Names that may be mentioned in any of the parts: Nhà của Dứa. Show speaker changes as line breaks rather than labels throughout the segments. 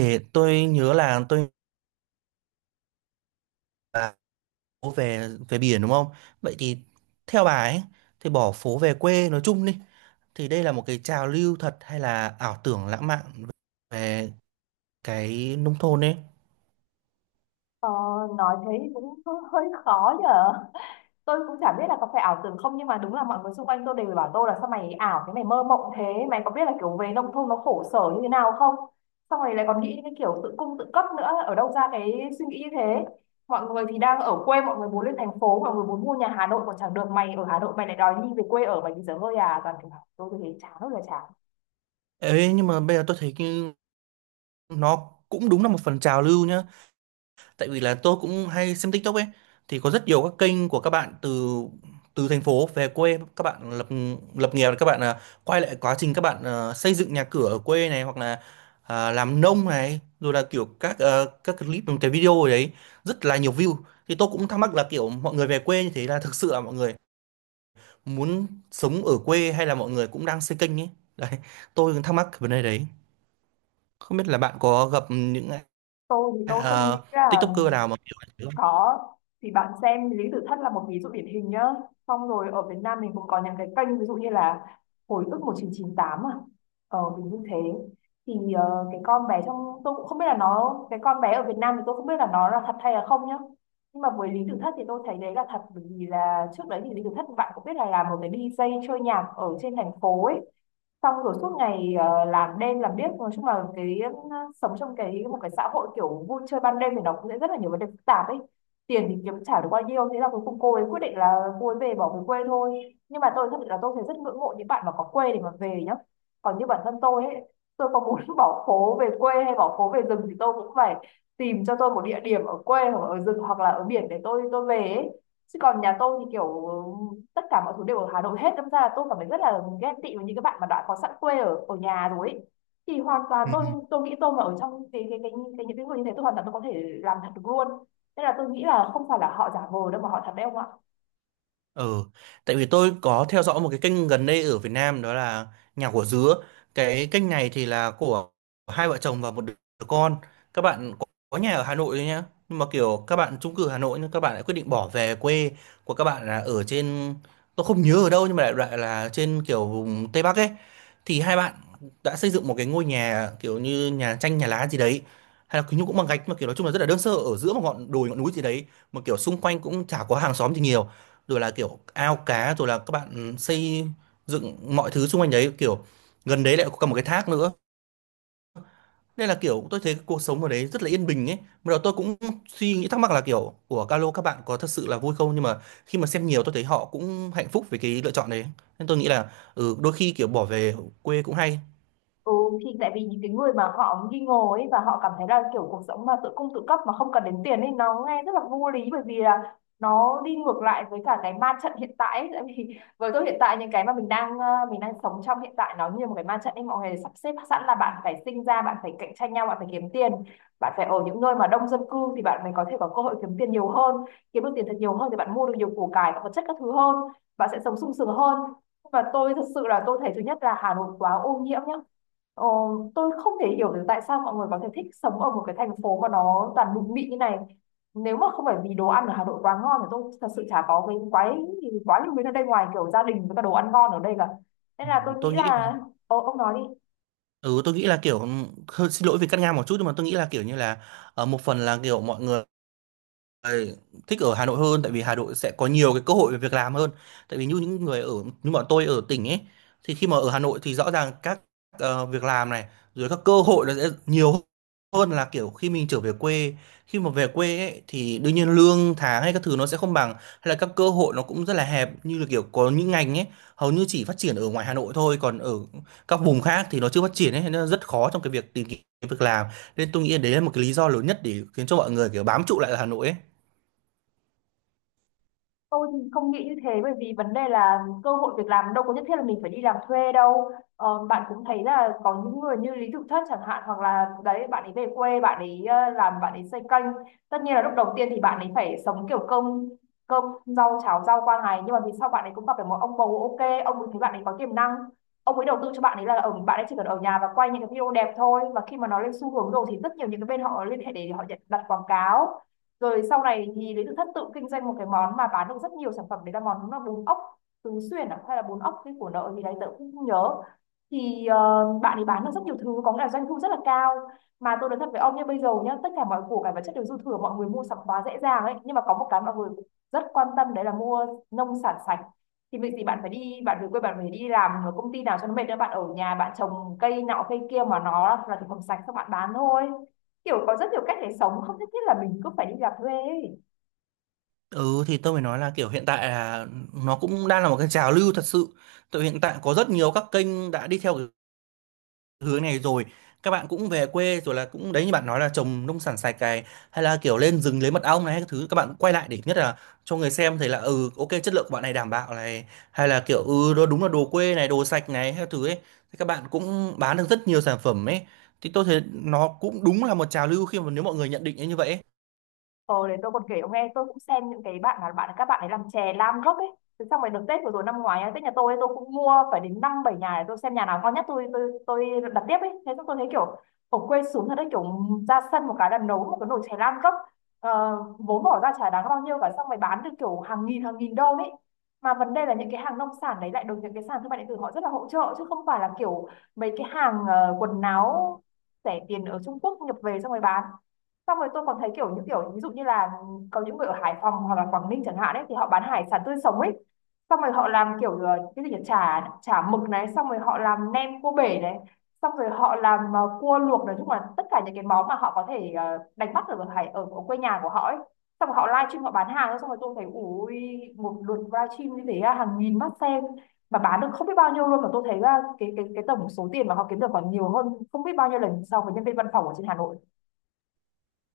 Ê, tôi nhớ là tôi là phố về về biển đúng không? Vậy thì theo bà ấy thì bỏ phố về quê nói chung đi thì đây là một cái trào lưu thật hay là ảo tưởng lãng mạn về cái nông thôn ấy.
Ờ, nói thế thì cũng hơi khó nhở, tôi cũng chả biết là có phải ảo tưởng không, nhưng mà đúng là mọi người xung quanh tôi đều bảo tôi là sao mày ảo thế, mày mơ mộng thế, mày có biết là kiểu về nông thôn nó khổ sở như thế nào không, xong rồi lại còn nghĩ đến cái kiểu tự cung tự cấp nữa, ở đâu ra cái suy nghĩ như thế. Mọi người thì đang ở quê, mọi người muốn lên thành phố, mọi người muốn mua nhà Hà Nội còn chẳng được, mày ở Hà Nội mày lại đòi đi về quê ở, mày bây giờ hơi à toàn kiểu bảo tôi thì thấy chán ơi là chán.
Ê, nhưng mà bây giờ tôi thấy cái nó cũng đúng là một phần trào lưu nhá. Tại vì là tôi cũng hay xem TikTok ấy, thì có rất nhiều các kênh của các bạn từ từ thành phố về quê, các bạn lập lập nghiệp, các bạn quay lại quá trình các bạn xây dựng nhà cửa ở quê này, hoặc là làm nông này, rồi là kiểu các các clip, cái video ở đấy rất là nhiều view. Thì tôi cũng thắc mắc là kiểu mọi người về quê như thế là thực sự là mọi người muốn sống ở quê hay là mọi người cũng đang xây kênh ấy đấy, tôi cũng thắc mắc cái vấn đề đấy, không biết là bạn có gặp những
Tôi thì tôi không nghĩ ra.
TikToker nào mà kiểu như thế không?
Có, thì bạn xem Lý Tử Thất là một ví dụ điển hình nhá. Xong rồi ở Việt Nam mình cũng có những cái kênh ví dụ như là Hồi ức 1998 à. Mình như thế. Thì cái con bé trong, tôi cũng không biết là nó, cái con bé ở Việt Nam thì tôi không biết là nó là thật hay là không nhá. Nhưng mà với Lý Tử Thất thì tôi thấy đấy là thật, bởi vì là trước đấy thì Lý Tử Thất bạn cũng biết là làm một cái đi DJ chơi nhạc ở trên thành phố ấy. Xong rồi suốt ngày làm đêm làm điếc, nói chung là cái sống trong một cái xã hội kiểu vui chơi ban đêm thì nó cũng sẽ rất là nhiều vấn đề phức tạp ấy, tiền thì kiếm chả được bao nhiêu, thế là cuối cùng cô ấy quyết định là cô ấy về bỏ về quê thôi. Nhưng mà tôi thật sự là tôi thấy rất ngưỡng mộ những bạn mà có quê để mà về nhá. Còn như bản thân tôi ấy, tôi có muốn bỏ phố về quê hay bỏ phố về rừng thì tôi cũng phải tìm cho tôi một địa điểm ở quê hoặc ở rừng hoặc là ở biển để tôi về ấy. Chứ còn nhà tôi thì kiểu tất cả mọi thứ đều ở Hà Nội hết, đâm ra là tôi cảm thấy rất là ghen tị với những cái bạn mà đã có sẵn quê ở ở nhà rồi ấy. Thì hoàn toàn
Ừ.
tôi nghĩ tôi mà ở trong cái những cái người như thế, tôi hoàn toàn tôi có thể làm thật được luôn, nên là tôi nghĩ là không phải là họ giả vờ đâu mà họ thật đấy ông ạ.
Ừ, tại vì tôi có theo dõi một cái kênh gần đây ở Việt Nam, đó là Nhà của Dứa. Cái kênh này thì là của hai vợ chồng và một đứa con. Các bạn có nhà ở Hà Nội thôi nhá. Nhưng mà kiểu các bạn chung cư Hà Nội nhưng các bạn lại quyết định bỏ về quê, của các bạn là ở trên, tôi không nhớ ở đâu nhưng mà đại loại là trên kiểu vùng Tây Bắc ấy. Thì hai bạn đã xây dựng một cái ngôi nhà kiểu như nhà tranh nhà lá gì đấy, hay là kiểu như cũng bằng gạch, mà kiểu nói chung là rất là đơn sơ, ở giữa một ngọn đồi ngọn núi gì đấy, mà kiểu xung quanh cũng chả có hàng xóm gì nhiều, rồi là kiểu ao cá, rồi là các bạn xây dựng mọi thứ xung quanh đấy, kiểu gần đấy lại có cả một cái thác nữa. Nên là kiểu tôi thấy cái cuộc sống ở đấy rất là yên bình ấy. Bắt đầu tôi cũng suy nghĩ thắc mắc là kiểu của Calo các bạn có thật sự là vui không, nhưng mà khi mà xem nhiều tôi thấy họ cũng hạnh phúc với cái lựa chọn đấy. Nên tôi nghĩ là ừ, đôi khi kiểu bỏ về quê cũng hay.
Ừ, thì tại vì những cái người mà họ nghi ngờ ấy và họ cảm thấy là kiểu cuộc sống mà tự cung tự cấp mà không cần đến tiền ấy nó nghe rất là vô lý, bởi vì là nó đi ngược lại với cả cái ma trận hiện tại ấy. Tại vì với tôi hiện tại những cái mà mình đang mình đang sống trong hiện tại nó như một cái ma trận ấy, mọi người sắp xếp sẵn là bạn phải sinh ra, bạn phải cạnh tranh nhau, bạn phải kiếm tiền, bạn phải ở những nơi mà đông dân cư thì bạn mới có thể có cơ hội kiếm tiền nhiều hơn, kiếm được tiền thật nhiều hơn thì bạn mua được nhiều củ cải và vật chất các thứ hơn, bạn sẽ sống sung sướng hơn. Và tôi thật sự là tôi thấy thứ nhất là Hà Nội quá ô nhiễm nhá. Ờ, tôi không thể hiểu được tại sao mọi người có thể thích sống ở một cái thành phố mà nó toàn bụi mịn như này. Nếu mà không phải vì đồ ăn ở Hà Nội quá ngon thì tôi thật sự chả có cái quái quá nhiều thứ ở đây, ngoài kiểu gia đình với cả đồ ăn ngon ở đây cả. Nên
Ừ,
là tôi
tôi
nghĩ
nghĩ là
là ông nói đi.
ừ tôi nghĩ là kiểu ừ, hơi xin lỗi vì cắt ngang một chút, nhưng mà tôi nghĩ là kiểu như là một phần là kiểu mọi người người thích ở Hà Nội hơn, tại vì Hà Nội sẽ có nhiều cái cơ hội về việc làm hơn. Tại vì như những người ở, như bọn tôi ở tỉnh ấy, thì khi mà ở Hà Nội thì rõ ràng các việc làm này rồi các cơ hội nó sẽ nhiều hơn là kiểu khi mình trở về quê. Khi mà về quê ấy thì đương nhiên lương tháng hay các thứ nó sẽ không bằng, hay là các cơ hội nó cũng rất là hẹp, như là kiểu có những ngành ấy hầu như chỉ phát triển ở ngoài Hà Nội thôi, còn ở các vùng khác thì nó chưa phát triển ấy, nên nó rất khó trong cái việc tìm kiếm việc làm. Nên tôi nghĩ đấy là một cái lý do lớn nhất để khiến cho mọi người kiểu bám trụ lại ở Hà Nội ấy.
Tôi thì không nghĩ như thế, bởi vì vấn đề là cơ hội việc làm đâu có nhất thiết là mình phải đi làm thuê đâu. Bạn cũng thấy là có những người như Lý Tự Thất chẳng hạn, hoặc là đấy, bạn ấy về quê bạn ấy làm, bạn ấy xây kênh. Tất nhiên là lúc đầu tiên thì bạn ấy phải sống kiểu cơm cơm rau cháo rau qua ngày, nhưng mà vì sau bạn ấy cũng gặp được một ông bầu ok, ông ấy thấy bạn ấy có tiềm năng, ông ấy đầu tư cho bạn ấy là ở, bạn ấy chỉ cần ở nhà và quay những cái video đẹp thôi, và khi mà nó lên xu hướng rồi thì rất nhiều những cái bên họ liên hệ để họ nhận đặt quảng cáo. Rồi sau này thì Lý Tự Thất tự kinh doanh một cái món mà bán được rất nhiều sản phẩm, đấy là món là bún ốc tứ xuyên à? Hay là bún ốc cái của nợ thì đấy tớ cũng không nhớ. Thì bạn ấy bán được rất nhiều thứ, có nghĩa là doanh thu rất là cao. Mà tôi nói thật với ông nhé, bây giờ nhé, tất cả mọi củ cải vật chất đều dư thừa, mọi người mua sắm quá dễ dàng ấy, nhưng mà có một cái mọi người rất quan tâm đấy là mua nông sản sạch. Thì việc gì bạn phải đi, bạn về quê bạn phải đi làm ở công ty nào cho nó mệt nữa, bạn ở nhà bạn trồng cây nọ cây kia mà nó là thực phẩm sạch các bạn bán thôi. Kiểu có rất nhiều cách để sống, không nhất thiết là mình cứ phải đi làm thuê ấy.
Ừ thì tôi mới nói là kiểu hiện tại là nó cũng đang là một cái trào lưu thật sự. Tại hiện tại có rất nhiều các kênh đã đi theo cái hướng này rồi. Các bạn cũng về quê rồi là cũng đấy như bạn nói là trồng nông sản sạch cày, hay là kiểu lên rừng lấy mật ong này hay các thứ, các bạn quay lại để nhất là cho người xem thấy là ừ ok chất lượng của bạn này đảm bảo này, hay là kiểu ừ đó đúng là đồ quê này, đồ sạch này hay các thứ ấy. Thì các bạn cũng bán được rất nhiều sản phẩm ấy. Thì tôi thấy nó cũng đúng là một trào lưu khi mà nếu mọi người nhận định như vậy ấy.
Ờ để tôi còn kể ông nghe, tôi cũng xem những cái bạn là bạn các bạn ấy làm chè lam gốc ấy. Thế xong rồi được Tết vừa rồi năm ngoái ấy, Tết nhà tôi ấy, tôi cũng mua phải đến năm bảy nhà để tôi xem nhà nào ngon nhất tôi tôi đặt tiếp ấy, thế xong tôi thấy kiểu ở quê xuống thật đấy, kiểu ra sân một cái là nấu một cái nồi chè lam gốc, vốn bỏ ra chả đáng bao nhiêu cả, xong rồi bán được kiểu hàng nghìn đô ấy. Mà vấn đề là những cái hàng nông sản đấy lại được những cái sàn thương mại điện tử họ rất là hỗ trợ, chứ không phải là kiểu mấy cái hàng quần áo rẻ tiền ở Trung Quốc nhập về xong rồi bán. Xong rồi tôi còn thấy kiểu những kiểu ví dụ như là có những người ở Hải Phòng hoặc là Quảng Ninh chẳng hạn ấy thì họ bán hải sản tươi sống ấy, xong rồi họ làm kiểu cái gì nhỉ, chả chả mực này, xong rồi họ làm nem cua bể này, xong rồi họ làm cua luộc, nói chung là tất cả những cái món mà họ có thể đánh bắt ở ở quê nhà của họ ấy. Xong rồi họ live stream họ bán hàng, xong rồi tôi thấy ui, một lượt live stream như thế à, hàng nghìn mắt xem mà bán được không biết bao nhiêu luôn, mà tôi thấy là cái tổng số tiền mà họ kiếm được còn nhiều hơn không biết bao nhiêu lần so với nhân viên văn phòng ở trên Hà Nội.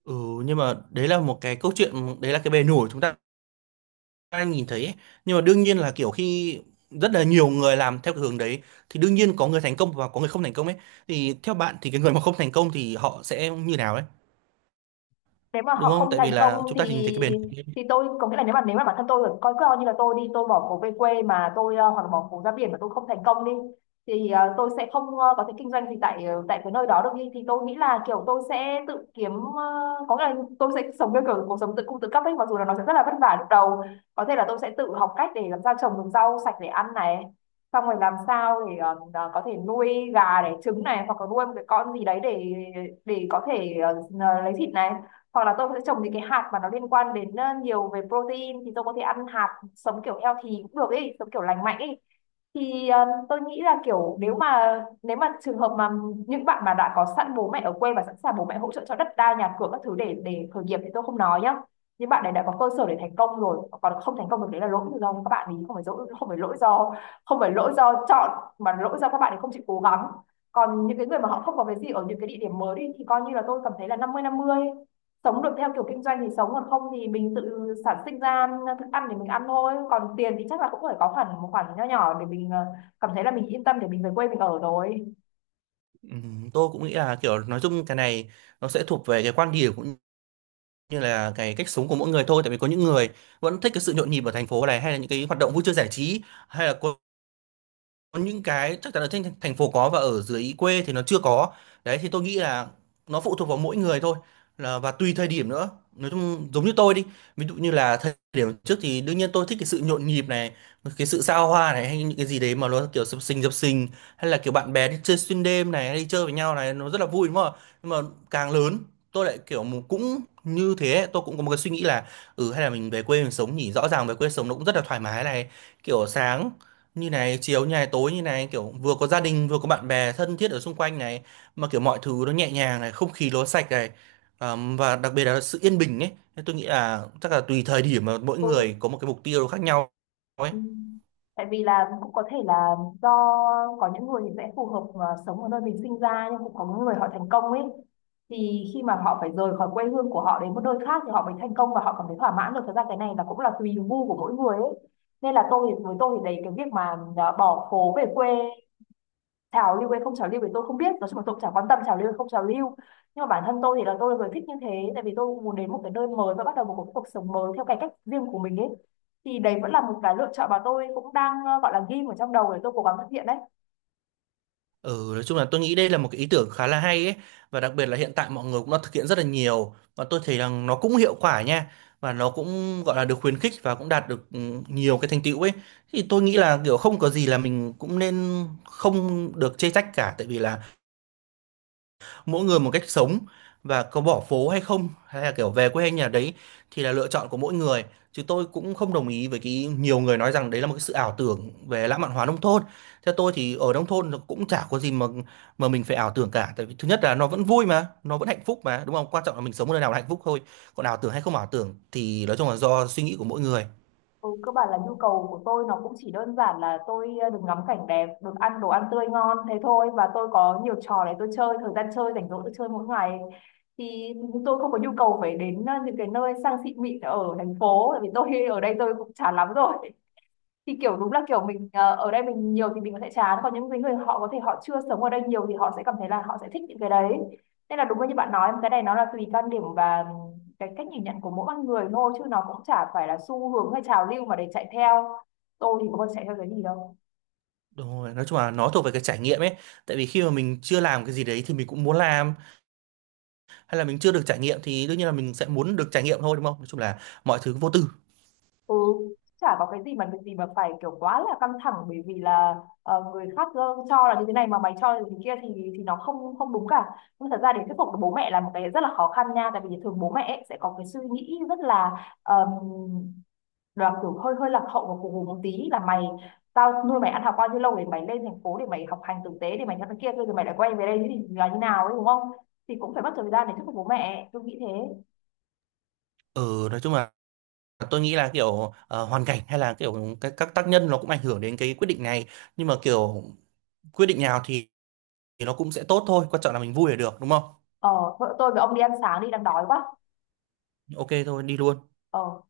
Ừ nhưng mà đấy là một cái câu chuyện, đấy là cái bề nổi chúng ta ai nhìn thấy ấy. Nhưng mà đương nhiên là kiểu khi rất là nhiều người làm theo cái hướng đấy thì đương nhiên có người thành công và có người không thành công ấy. Thì theo bạn thì cái người mà không thành công thì họ sẽ như nào đấy,
Nếu mà
đúng
họ
không,
không
tại vì
thành
là
công
chúng ta nhìn
thì
thấy cái bền.
thì tôi có nghĩa là nếu mà bản thân tôi coi coi như là tôi đi tôi bỏ phố về quê mà tôi hoặc là bỏ phố ra biển mà tôi không thành công đi, thì tôi sẽ không có thể kinh doanh gì tại tại cái nơi đó được đi, thì tôi nghĩ là kiểu tôi sẽ tự kiếm có nghĩa là tôi sẽ sống theo kiểu cuộc sống tự cung tự cấp ấy, mặc dù là nó sẽ rất là vất vả lúc đầu. Có thể là tôi sẽ tự học cách để làm sao trồng được rau sạch để ăn này, xong rồi làm sao để có thể nuôi gà để trứng này, hoặc là nuôi một cái con gì đấy để có thể lấy thịt này, hoặc là tôi sẽ trồng những cái hạt mà nó liên quan đến nhiều về protein thì tôi có thể ăn hạt sống kiểu healthy cũng được ấy, sống kiểu lành mạnh ấy. Thì tôi nghĩ là kiểu nếu mà trường hợp mà những bạn mà đã có sẵn bố mẹ ở quê và sẵn sàng bố mẹ hỗ trợ cho đất đai nhà cửa các thứ để khởi nghiệp thì tôi không nói nhá nhưng bạn này đã có cơ sở để thành công rồi, còn không thành công được đấy là lỗi do các bạn ấy. Không phải lỗi không phải lỗi do không phải lỗi do chọn mà lỗi do các bạn ấy không chịu cố gắng. Còn những cái người mà họ không có cái gì ở những cái địa điểm mới đi thì coi như là tôi cảm thấy là năm mươi năm mươi, sống được theo kiểu kinh doanh thì sống, còn không thì mình tự sản sinh ra thức ăn để mình ăn thôi. Còn tiền thì chắc là cũng phải có hẳn một khoản nho nhỏ để mình cảm thấy là mình yên tâm để mình về quê mình ở rồi.
Tôi cũng nghĩ là kiểu nói chung cái này nó sẽ thuộc về cái quan điểm cũng như là cái cách sống của mỗi người thôi. Tại vì có những người vẫn thích cái sự nhộn nhịp ở thành phố này, hay là những cái hoạt động vui chơi giải trí, hay là có những cái chắc chắn ở trên thành phố có và ở dưới quê thì nó chưa có đấy. Thì tôi nghĩ là nó phụ thuộc vào mỗi người thôi, là và tùy thời điểm nữa. Nói chung giống như tôi đi, ví dụ như là thời điểm trước thì đương nhiên tôi thích cái sự nhộn nhịp này, cái sự xa hoa này, hay những cái gì đấy mà nó kiểu sập sình sập sình, hay là kiểu bạn bè đi chơi xuyên đêm này hay đi chơi với nhau này nó rất là vui đúng không ạ? Nhưng mà càng lớn tôi lại kiểu cũng như thế, tôi cũng có một cái suy nghĩ là ừ hay là mình về quê mình sống nhỉ, rõ ràng về quê sống nó cũng rất là thoải mái này, kiểu sáng như này chiếu như này tối như này, kiểu vừa có gia đình vừa có bạn bè thân thiết ở xung quanh này, mà kiểu mọi thứ nó nhẹ nhàng này, không khí nó sạch này. Và đặc biệt là sự yên bình ấy. Thế tôi nghĩ là chắc là tùy thời điểm mà mỗi người
Ừ.
có một cái mục tiêu khác nhau ấy.
Ừ. Tại vì là cũng có thể là do có những người thì sẽ phù hợp mà sống ở nơi mình sinh ra, nhưng cũng có những người họ thành công ấy thì khi mà họ phải rời khỏi quê hương của họ đến một nơi khác thì họ mới thành công và họ cảm thấy thỏa mãn được. Thật ra cái này là cũng là tùy gu của mỗi người ấy. Nên là tôi thì, với tôi thì đấy, cái việc mà à, bỏ phố về quê, trào lưu hay không trào lưu thì tôi không biết, nói chung là tôi cũng chẳng quan tâm trào lưu hay không trào lưu. Nhưng mà bản thân tôi thì là tôi là người thích như thế, tại vì tôi muốn đến một cái nơi mới và bắt đầu một cuộc cuộc sống mới theo cái cách riêng của mình ấy. Thì đấy vẫn là một cái lựa chọn mà tôi cũng đang gọi là ghim ở trong đầu để tôi cố gắng thực hiện đấy.
Ừ, nói chung là tôi nghĩ đây là một cái ý tưởng khá là hay ấy, và đặc biệt là hiện tại mọi người cũng đã thực hiện rất là nhiều và tôi thấy rằng nó cũng hiệu quả nha, và nó cũng gọi là được khuyến khích và cũng đạt được nhiều cái thành tựu ấy. Thì tôi nghĩ là kiểu không có gì là mình cũng nên không được chê trách cả, tại vì là mỗi người một cách sống, và có bỏ phố hay không hay là kiểu về quê hay nhà đấy thì là lựa chọn của mỗi người. Chứ tôi cũng không đồng ý với cái nhiều người nói rằng đấy là một cái sự ảo tưởng về lãng mạn hóa nông thôn. Theo tôi thì ở nông thôn nó cũng chả có gì mà mình phải ảo tưởng cả, tại vì thứ nhất là nó vẫn vui mà, nó vẫn hạnh phúc mà, đúng không, quan trọng là mình sống ở nơi nào là hạnh phúc thôi. Còn ảo tưởng hay không ảo tưởng thì nói chung là do suy nghĩ của mỗi người.
Ừ, cơ bản là nhu cầu của tôi nó cũng chỉ đơn giản là tôi được ngắm cảnh đẹp, được ăn đồ ăn tươi ngon thế thôi, và tôi có nhiều trò để tôi chơi, thời gian chơi rảnh rỗi tôi chơi mỗi ngày. Thì tôi không có nhu cầu phải đến những cái nơi sang xịn mịn ở thành phố, tại vì tôi ở đây tôi cũng chán lắm rồi. Thì kiểu đúng là kiểu mình ở đây mình nhiều thì mình có thể chán, còn những cái người họ có thể họ chưa sống ở đây nhiều thì họ sẽ cảm thấy là họ sẽ thích những cái đấy. Nên là đúng như bạn nói, cái này nó là tùy quan điểm và cái cách nhìn nhận của mỗi con người thôi, chứ nó cũng chả phải là xu hướng hay trào lưu mà để chạy theo. Tôi thì có bao giờ chạy theo cái gì đâu.
Đúng rồi, nói chung là nó thuộc về cái trải nghiệm ấy. Tại vì khi mà mình chưa làm cái gì đấy thì mình cũng muốn làm, hay là mình chưa được trải nghiệm thì đương nhiên là mình sẽ muốn được trải nghiệm thôi, đúng không? Nói chung là mọi thứ vô tư.
Ừ, chả có cái gì mà việc gì mà phải kiểu quá là căng thẳng, bởi vì là người khác cho là như thế này mà mày cho là như thế kia thì nó không không đúng cả. Nhưng thật ra để thuyết phục được bố mẹ là một cái rất là khó khăn nha, tại vì thường bố mẹ ấy sẽ có cái suy nghĩ rất um, là kiểu hơi hơi lạc hậu và cù hù một tí là mày, tao nuôi mày ăn học bao nhiêu lâu để mày lên thành phố để mày học hành tử tế để mày cho nó kia, rồi mày lại quay về đây thì là như nào ấy đúng không? Thì cũng phải mất thời gian để thuyết phục bố mẹ, tôi nghĩ thế.
Ừ, nói chung là tôi nghĩ là kiểu hoàn cảnh hay là kiểu các tác nhân nó cũng ảnh hưởng đến cái quyết định này, nhưng mà kiểu quyết định nào thì nó cũng sẽ tốt thôi, quan trọng là mình vui là được đúng không?
Ờ, vợ tôi với ông đi ăn sáng đi, đang đói quá.
Ok thôi đi luôn.
Ờ.